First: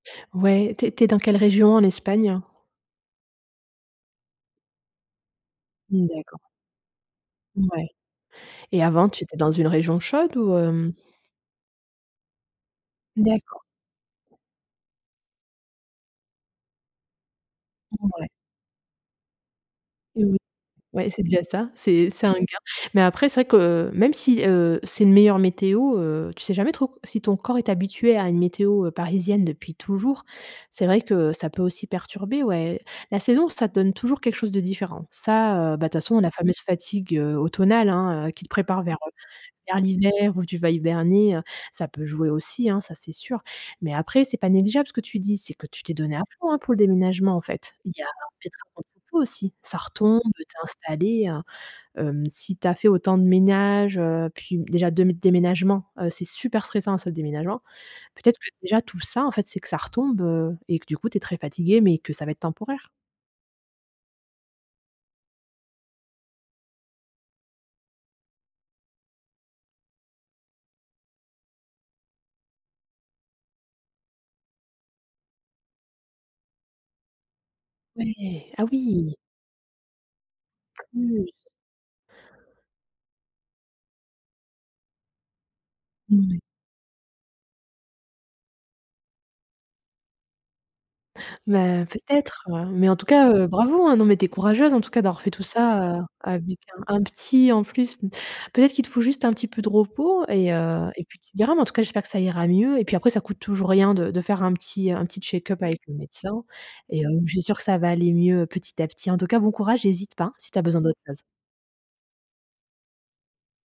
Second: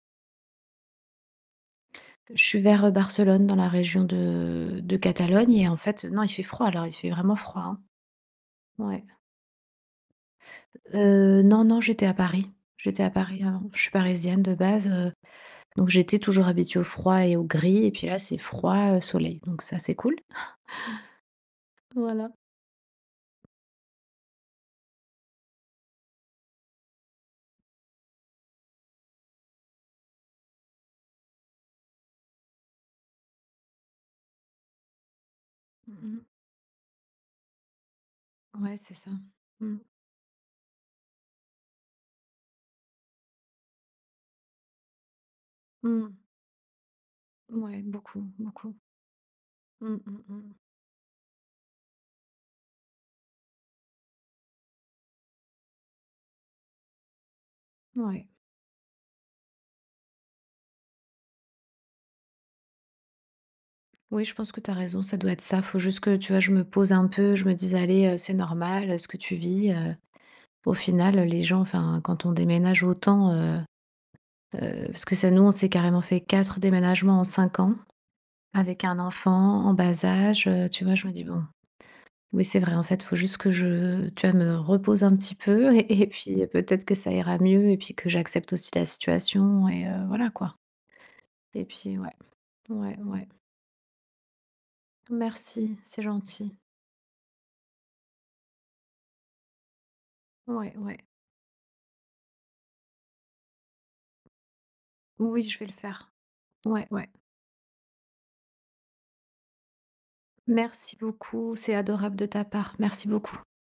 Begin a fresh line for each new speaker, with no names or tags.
Ouais, tu es tu es dans quelle région en Espagne?
Je suis vers, heu, Barcelone, dans la région de de Catalogne et en
Mmh
fait, heu, non, il
d'accord.
fait froid là, il fait vraiment froid, hein.
Mouais et
Ouais.
avant, tu étais dans une région chaude ou hem?
Heu, non, non, j'étais à Paris. J'étais à Paris
D'accord.
avant, je suis parisienne de base, heu, donc j'étais toujours habituée au froid et au gris et puis là,
Mouais.
c'est froid, heu, soleil, donc ça, c'est cool.
Oui, ouais c'est déjà ça, c'est c'est
Voilà.
un gain. Mais après, c'est vrai que même si, heu, c'est une meilleure météo, heu, tu sais jamais trop co si ton corps est habitué à une météo, heu, parisienne depuis toujours. C'est vrai que ça peut aussi perturber ouais. La saison, ça te donne toujours quelque chose de différent. Ça, heu, bah toute
Mmh
façon,
mh.
la fameuse fatigue, heu, automnale, hein, heu, qui te
Ouais,
prépare
c'est
vers,
ça.
heu,
Mmh.
vers l'hiver où tu vas hiberner, heu, ça peut jouer aussi, hein, ça, c'est sûr. Mais après, c'est pas négligeable ce que tu dis, c'est que tu t'es
Mmh.
donnée à fond, hein, pour le déménagement en fait.
Mouais,
Il y a
beaucoup.
peut être un
Beaucoup.
contre coup aussi, ça
Mmh.
retombe
Mmh.
heu,
Mmh.
tu es installée à hem. Si tu as fait autant de ménage, heu, puis b déjà 2 m déménagements, heu, c'est super stressant à ce déménagement.
Mouais.
Peut-être que déjà tout ça, en fait, c'est que ça retombe, heu et que du coup, tu es très fatiguée, mais que ça va être temporaire.
Oui je pense que tu as raison, ça doit être ça. Il faut juste que tu vois je me pose un peu, je me dise: «Allez heu, c'est normal, heu, ce que tu vis heu». Au final heu, les gens enfin quand on déménage autant, heu, heu, parce que ça nous, on s'est carrément fait 4 déménagements en 5 ans
Ouais, ah
avec un
oui!
enfant en bas âge, heu, tu vois? Je me dis:
Mmh.
«Bon». Oui, c'est vrai, en fait, il faut juste que je, tu vois, me repose un petit peu et et
Mmh
puis,
ouais.
heu, peut être que ça ira mieux et puis que j'accepte aussi la situation et heu, voilà quoi» et
Ben
puis
peut
ouais,
être, heu, mais en
ouais,
tout
ouais.
cas, heu, bravo, hein, non mais tu es courageuse en tout cas d'avoir fait tout
Merci,
ça,
c'est
heu,
gentil.
avec un un petit en plus mmh. Peut être qu'il te faut juste un petit peu de repos et
Ouais,
heu,
ouais.
et puis, tu verras mais en tout cas, j'espère que ça ira mieux et puis après, ça coûte toujours rien de de faire un petit un petit
Oui,
check
je
up
vais le
avec le
faire.
médecin
Ouais,
et
ouais.
hem, je suis sûre que ça va aller mieux petit à petit. En tout cas, bon courage et hésite pas si tu as besoin
Merci
d'autre chose.
beaucoup. C'est adorable de ta part. Merci beaucoup.